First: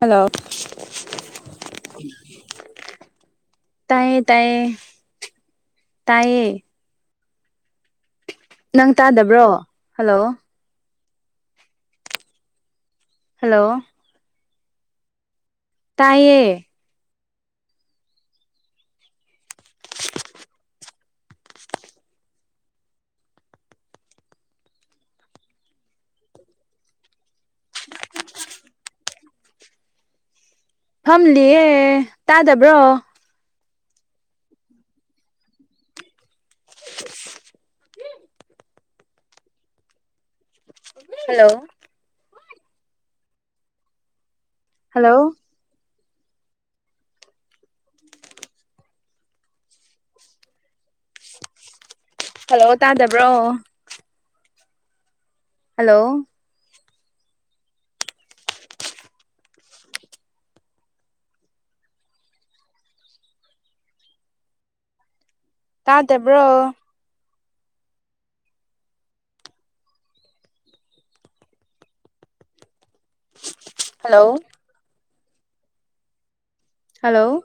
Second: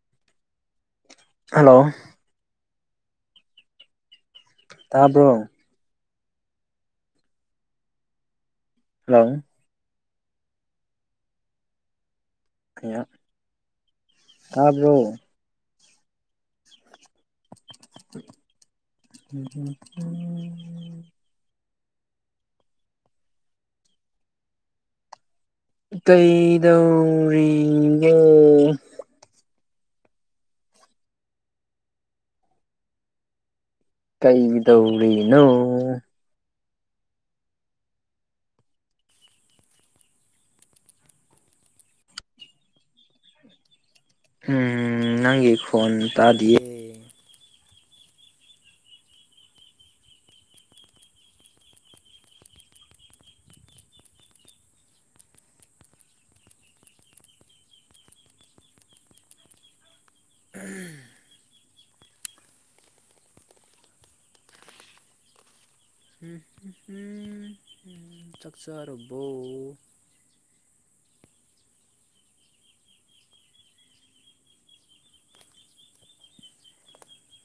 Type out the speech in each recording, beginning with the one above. hello hello ꯇꯥꯏꯌꯦ ꯇꯥꯏꯌꯦ ꯇꯥꯕ꯭ꯔꯣ ꯇꯥꯏꯌꯦ ꯅꯪ ꯍꯜꯂꯣ ꯇꯥꯗꯕ꯭ꯔꯣ ꯍꯜꯂꯣ [unintelligible] ꯍꯜꯂꯣ ꯋꯋꯋꯋ ꯇꯥꯏꯌꯦ [inaudible] ꯀꯩꯗꯧꯔꯤ [unintelligible] ꯐꯝꯂꯤꯍꯦ ꯇꯥꯗꯕ꯭ꯔꯣ ꯀꯩꯗꯧꯔꯤꯅꯣ [inaudible] ꯍꯜꯂꯣ ꯎꯝ ꯍꯜꯂꯣ ꯅꯪꯒꯤ ꯈꯣꯟ ꯇꯥꯗꯤꯌꯦ ꯍꯜꯂꯣ ꯇꯥꯗꯕ꯭ꯔꯣ ꯍꯜꯂꯣ [unintelligible] ꯇꯥ ꯗꯕ꯭ꯔꯣ ꯆꯥꯛ ꯆꯥꯔꯕꯣ hello hello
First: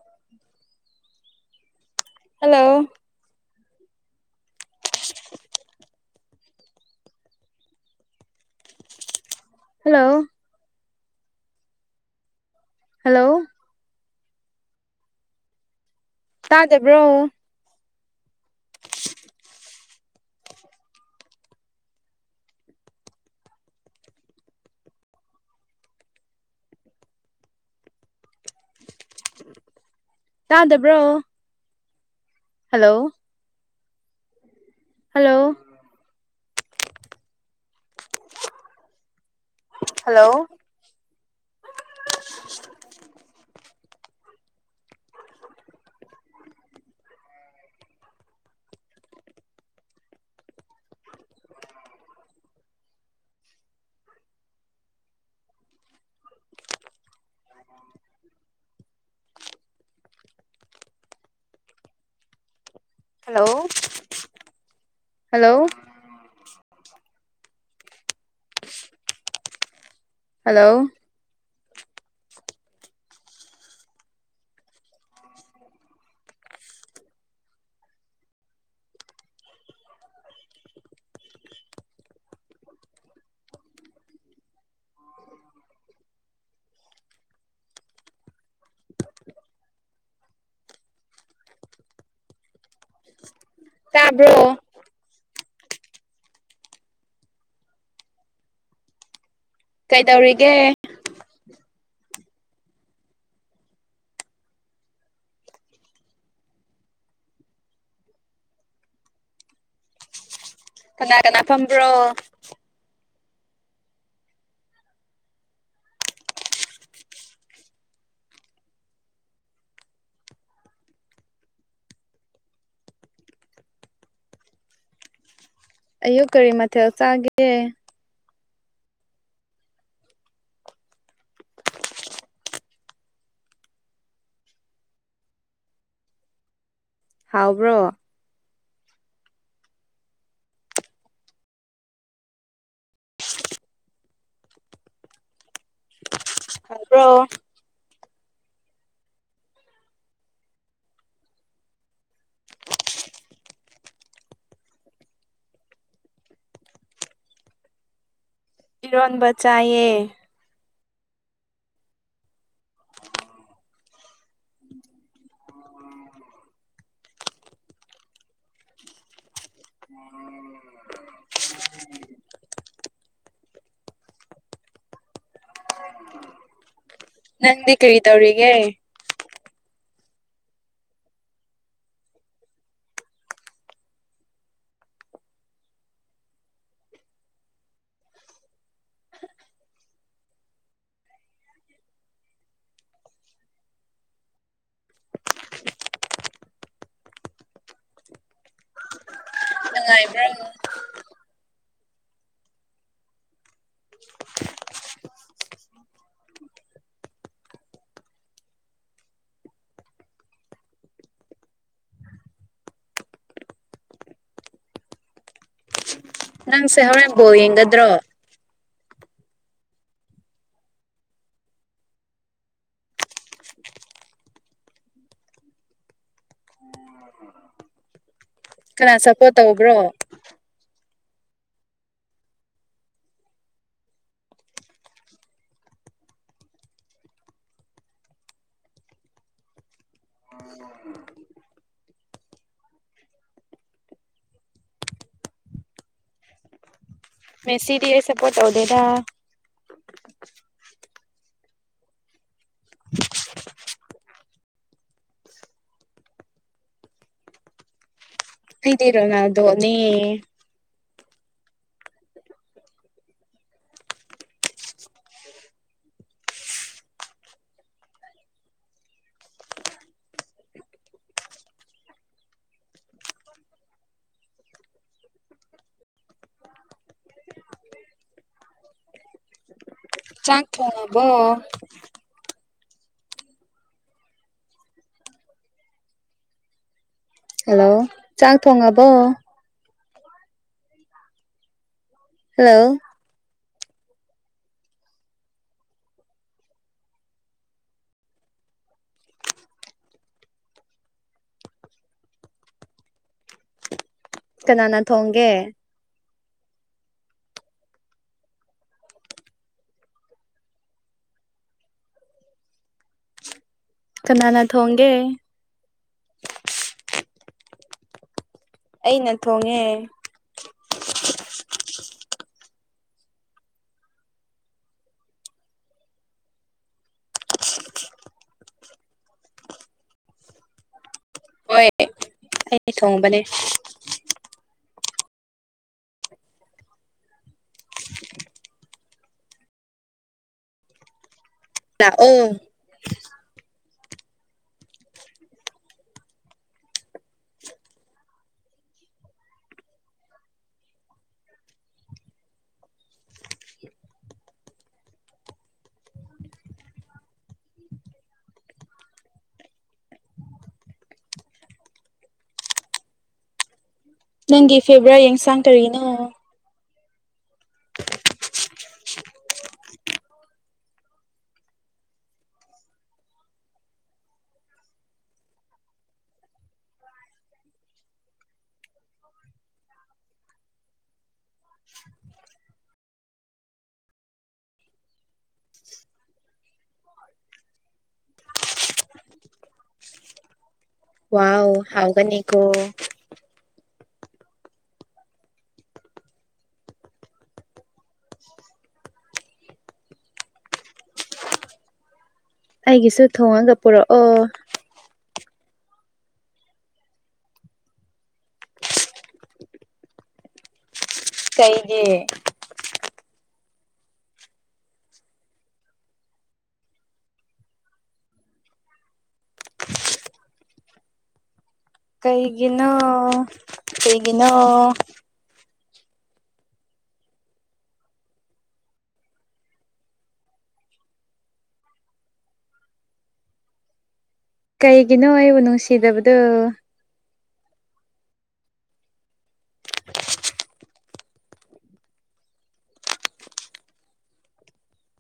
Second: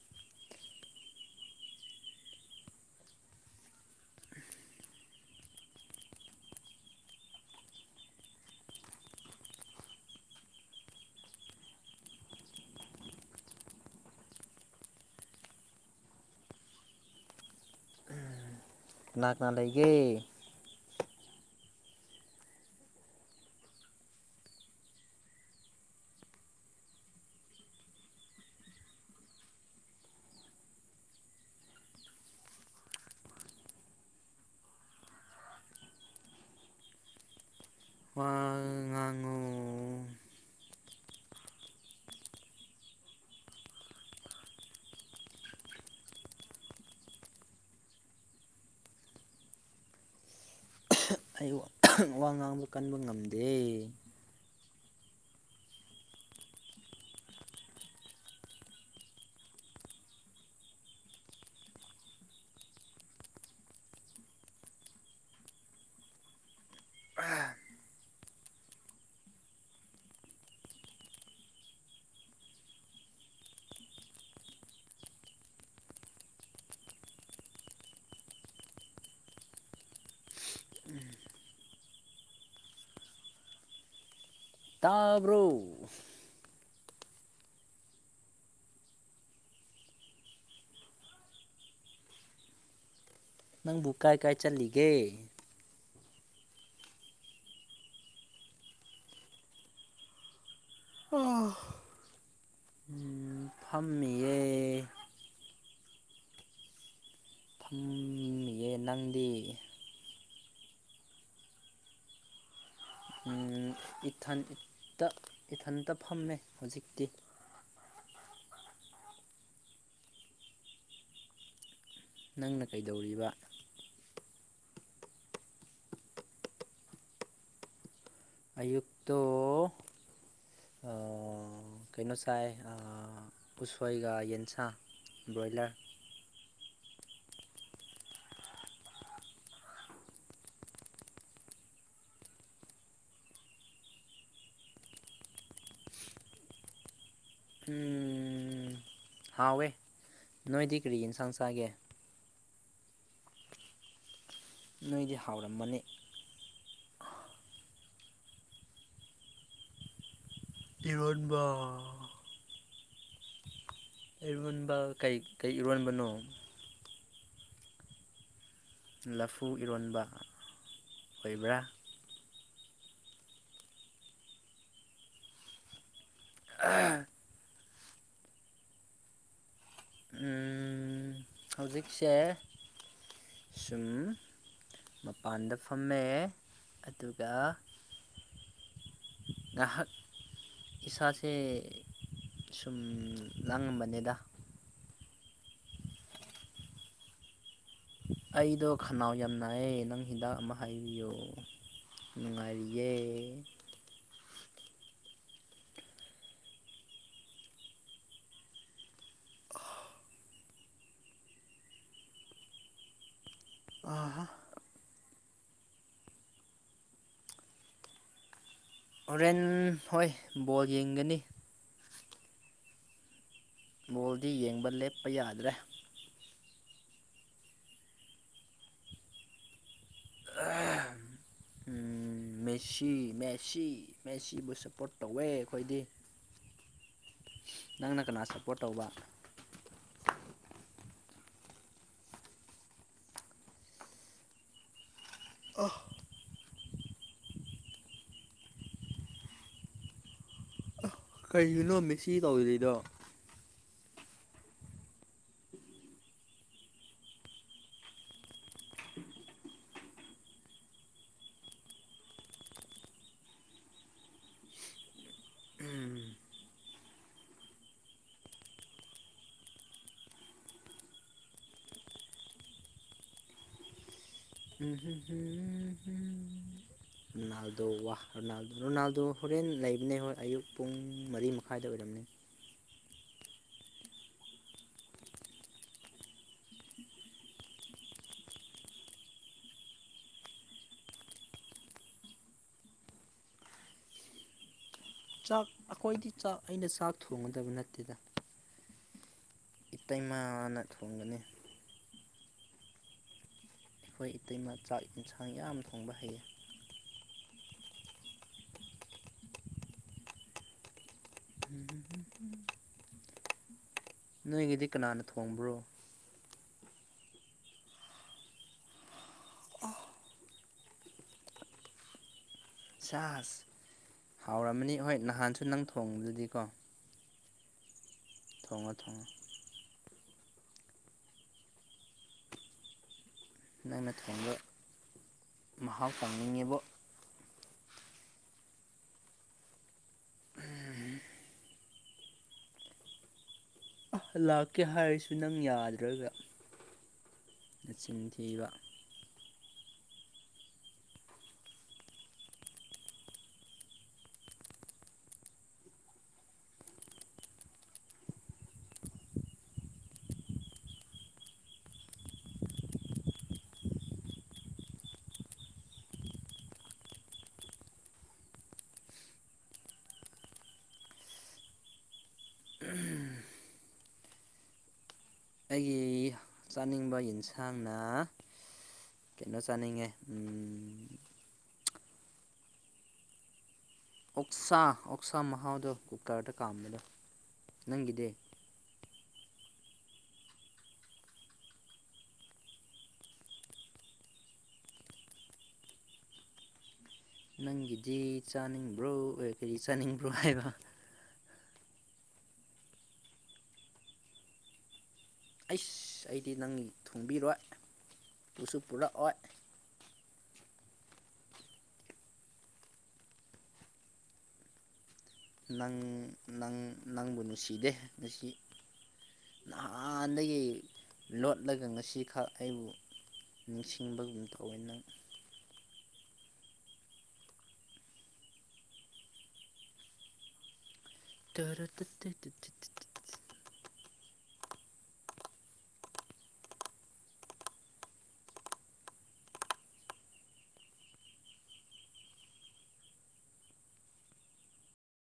hello hello hello ꯇꯥꯗꯕ꯭ꯔꯣ ꯀꯅꯥꯛꯅꯥ ꯂꯩꯒꯦ ꯇꯥꯗꯕ꯭ꯔꯣ ꯍꯜꯂꯣ ꯍꯜꯂꯣ [unintelligible] ꯍꯜꯂꯣ ꯋꯥꯉꯥꯡ ꯉꯥꯡꯕ ꯀꯟꯕ ꯉꯝꯗꯦ ꯍꯜꯂꯣ ꯍꯜꯂꯣ ꯑ ꯍꯂꯣ ꯇꯥꯕ꯭ꯔꯣ ꯅꯪꯕꯨ ꯀꯥꯏ ꯀꯥꯏ ꯇꯥꯕ꯭ꯔꯣ ꯆꯠꯂꯤꯒꯦ ꯀꯩꯗꯧꯔꯤꯒꯦ [unintelligible] ꯐꯝꯃꯤꯌꯦ ꯐꯝꯃꯤ [unintelligible] ꯑ‌ꯦ ꯅꯪꯗꯤ ꯀꯅꯥ ꯀꯅꯥ ꯐꯝꯕ꯭ꯔꯣ ꯎꯝ ꯏꯊꯟ ꯏꯇ ꯏꯊꯟꯇ ꯐꯝꯃꯦ ꯍꯧꯖꯤꯛꯇꯤ ꯅꯪꯅ ꯀꯩꯗꯧꯔꯤꯕ ꯑꯌꯨꯛ ꯀꯔꯤ ꯃꯊꯦꯜ ꯆꯥꯒꯦ ꯑꯌꯨꯛꯇ‌ꯣ ꯑꯥ ꯀꯩꯅꯣ ꯆꯥꯏ ꯑꯥ ꯎꯁꯣꯏꯒ ꯌꯦꯟꯁꯥꯡ ꯕ꯭ꯔꯣꯏꯂꯔ ꯍꯥꯎꯕ꯭ꯔꯣ ꯍꯥꯏꯕ꯭ꯔꯣ ꯎꯝ ꯍꯥꯎꯋꯦ ꯅꯣꯏꯗꯤ ꯀꯔꯤ ꯏꯟꯁꯥꯡ ꯆꯥꯒꯦ ꯅꯣꯏꯗꯤ ꯍꯥꯎꯔꯝꯃꯅꯤ ꯏꯔꯣꯟꯕ ꯆꯥꯏꯌꯦ ꯏꯔ‌ꯣꯟꯕꯥ ꯏꯔꯣꯟꯕ ꯀꯩ ꯀꯩ ꯏꯔꯣꯟꯕꯅꯣ ꯂꯐꯨ ꯏꯔꯣꯟꯕ ꯑꯣꯏꯕ꯭ꯔꯥ [unintelligible] [unintelligible] ꯅꯪꯗꯤ ꯀꯔꯤ ꯇꯧꯔꯤꯒꯦ ꯎꯝ ꯍꯧꯖꯤꯛꯁꯦ ꯁꯨꯝ ꯃꯄꯥꯟꯗ ꯐꯝꯃꯦ ꯑꯗꯨꯒ ꯉꯍꯥꯛ ꯏꯁꯥꯁꯦ ꯁꯨꯝ ꯂꯥꯡꯉꯝꯕꯅꯦꯗ ꯑꯩꯗꯣ ꯈꯅꯥꯎ ꯌꯥꯝ ꯅꯥꯏꯌꯦ ꯅꯪ ꯅꯨꯡꯉꯥꯏꯕ꯭ꯔꯣ ꯍꯤꯗꯥꯛ ꯑꯃ ꯍꯥꯏꯕꯤꯌ‌ꯣ ꯅꯨꯡꯉꯥꯏꯔꯤꯌꯦ ꯑꯍꯥ ꯅꯪꯁꯦ ꯍꯧꯔꯦꯟ ꯕꯣꯜ ꯌꯦꯡꯒꯗ꯭ꯔꯣ ꯍꯣꯔꯦꯟ ꯍꯣꯏ ꯕꯣꯜ ꯌꯦꯡꯒꯅꯤ ꯕꯣꯜꯗꯤ ꯌꯦꯡꯕ ꯂꯦꯞꯄ ꯌꯥꯗ꯭ꯔꯦ ꯀꯅꯥ ꯁꯞꯄꯣꯔꯠ ꯇꯧꯕ꯭ꯔꯣ ꯃꯦꯁꯤ ꯃꯦꯁꯤ ꯃꯦꯁꯤꯕꯨ ꯁꯞꯄꯣꯔꯠ ꯇꯧꯋꯦ ꯑꯩꯈꯣꯏꯗꯤ ꯅꯪꯅ ꯀꯅꯥ ꯁꯞꯄꯣꯔꯠ ꯇꯧꯕ [unintelligible] [unintelligible] ꯃꯦꯁꯤꯗꯤ ꯑꯩ ꯁꯞꯄꯣꯔꯠ ꯇꯧꯗ‌ꯦꯗꯥ ꯀꯔꯤꯒꯤꯅꯣ ꯃꯁꯤ ꯇꯧꯔꯤꯗꯩꯗꯣ ꯍꯗꯤꯔꯣ ꯅ ꯅꯦ ꯎꯝ ꯔꯣꯅꯥꯜꯗ ꯋꯥꯍ ꯔꯣꯅꯥꯜꯗ ꯔꯣꯅꯥꯜꯗ ꯍꯣꯔꯦꯟ ꯂꯩꯕꯅꯦ ꯍꯣꯏ ꯆꯥꯛ ꯑꯌꯨꯛ ꯄꯨꯡ ꯊꯣꯡꯉꯕꯣ ꯃꯔꯤ ꯃꯈꯥꯏꯗ ꯑꯣꯏꯔꯝꯅꯦ ꯍꯜꯂꯣ ꯆꯥꯛ ꯊꯣꯡꯉꯕꯣ ꯍꯜꯂꯣ ꯆꯥꯛ ꯑꯩꯈꯣꯏꯗꯤ ꯆꯥꯛ ꯑꯩꯅ ꯆꯥꯛ ꯊꯣꯡꯒꯗꯕ ꯅꯠꯇꯦꯗ ꯏꯇꯩꯃꯥꯅ ꯊꯣꯡꯒꯅꯤ ꯑꯩꯈꯣꯏ ꯏꯇꯩꯃ ꯀꯅꯥꯅ ꯆꯥꯛ ꯊꯣꯡꯒꯦ ꯏꯟꯁꯥꯡ ꯌꯥꯝ ꯊꯣꯡꯕ ꯍꯩꯌꯦ ꯎꯝ ꯀꯅꯥꯅ ꯅꯣꯏꯒꯤꯗꯤ ꯊꯣꯡꯒꯦ ꯀꯅꯥꯅ ꯊꯣꯡꯕ꯭ꯔꯣ ꯑꯩꯅ ꯊꯣꯡꯉꯦ ꯁꯥꯁ ꯍꯥꯎꯔꯝꯃꯅꯤ ꯍꯣꯏ ꯅꯍꯥꯟꯁꯨ ꯅꯪ ꯊꯣꯡꯕꯗꯨꯗꯤꯀꯣ ꯊꯣꯉ ꯊꯉ ꯍꯣꯏ ꯑꯩ ꯊꯣꯡꯕꯅꯦ ꯅꯪꯅ ꯊꯦꯡꯕ ꯃꯍꯥꯎ ꯇꯣꯡꯅꯤꯡꯉꯦꯕ ꯂꯥꯛ ꯑꯣ ꯑ ꯂꯥꯛꯀꯦ ꯍꯥꯏꯔꯁꯨ ꯅꯪ ꯌꯥꯗ꯭ꯔꯣꯏꯕ ꯅꯆꯤꯟ ꯊꯤꯕ ꯅꯪꯒꯤ ꯐꯦꯕ꯭ꯔꯥ ꯌꯦꯟꯁꯥꯡ ꯇꯔꯤꯅꯣ ꯑꯩꯒꯤ ꯆꯥꯅꯤꯡꯕ ꯌꯦꯟꯁꯥꯡꯅ ꯀꯩꯅꯣ ꯆꯥꯅꯤꯡꯉꯦ ꯑꯣꯛꯁꯥ ꯑꯣꯛꯁꯥ ꯃꯍꯥꯎꯗꯣ ꯀꯨꯀꯔꯗ ꯀꯥꯝꯕꯗꯣ ꯅꯪꯒꯤꯗꯤ ꯋꯥꯎ ꯍꯥꯎꯒꯅꯤꯒꯣ ꯅꯪꯒꯤꯗꯤ ꯆꯥꯅꯤꯡꯕ꯭ꯔꯣ ꯀꯔꯤ ꯆꯥꯅꯤꯡꯕ꯭ꯔꯣ ꯍꯥꯏꯕ ꯑꯩꯒꯤꯁꯨ ꯊꯣꯡꯉꯒ ꯄꯨꯔꯛꯑꯣ ꯑꯩꯁ ꯑꯩꯗꯤ ꯅꯪ ꯊꯨꯡꯕꯤꯔꯣꯏ ꯄꯨꯁꯨ ꯄꯨꯔꯛꯑꯣꯏ ꯀꯩꯒꯤ ꯅꯪ ꯅꯪꯕꯨ ꯅꯨꯡꯁꯤꯗꯦ ꯅꯨꯡꯁꯤ ꯅꯍꯥꯟꯗꯒꯤ ꯂꯣꯠꯂꯒ ꯉꯁꯤ ꯀꯩꯒꯤꯅꯣ ꯅꯤꯡꯁꯤꯡꯕꯒꯨꯝ ꯀꯩꯒꯤꯅꯣ ꯇꯧꯋꯦ ꯅꯪ ꯇꯧꯔ ꯇꯠꯇꯆꯠ ꯀꯩꯒꯤꯅꯣ ꯑꯩꯕꯨ ꯅꯨꯡꯁꯤꯗꯕꯗꯨ [unintelligible]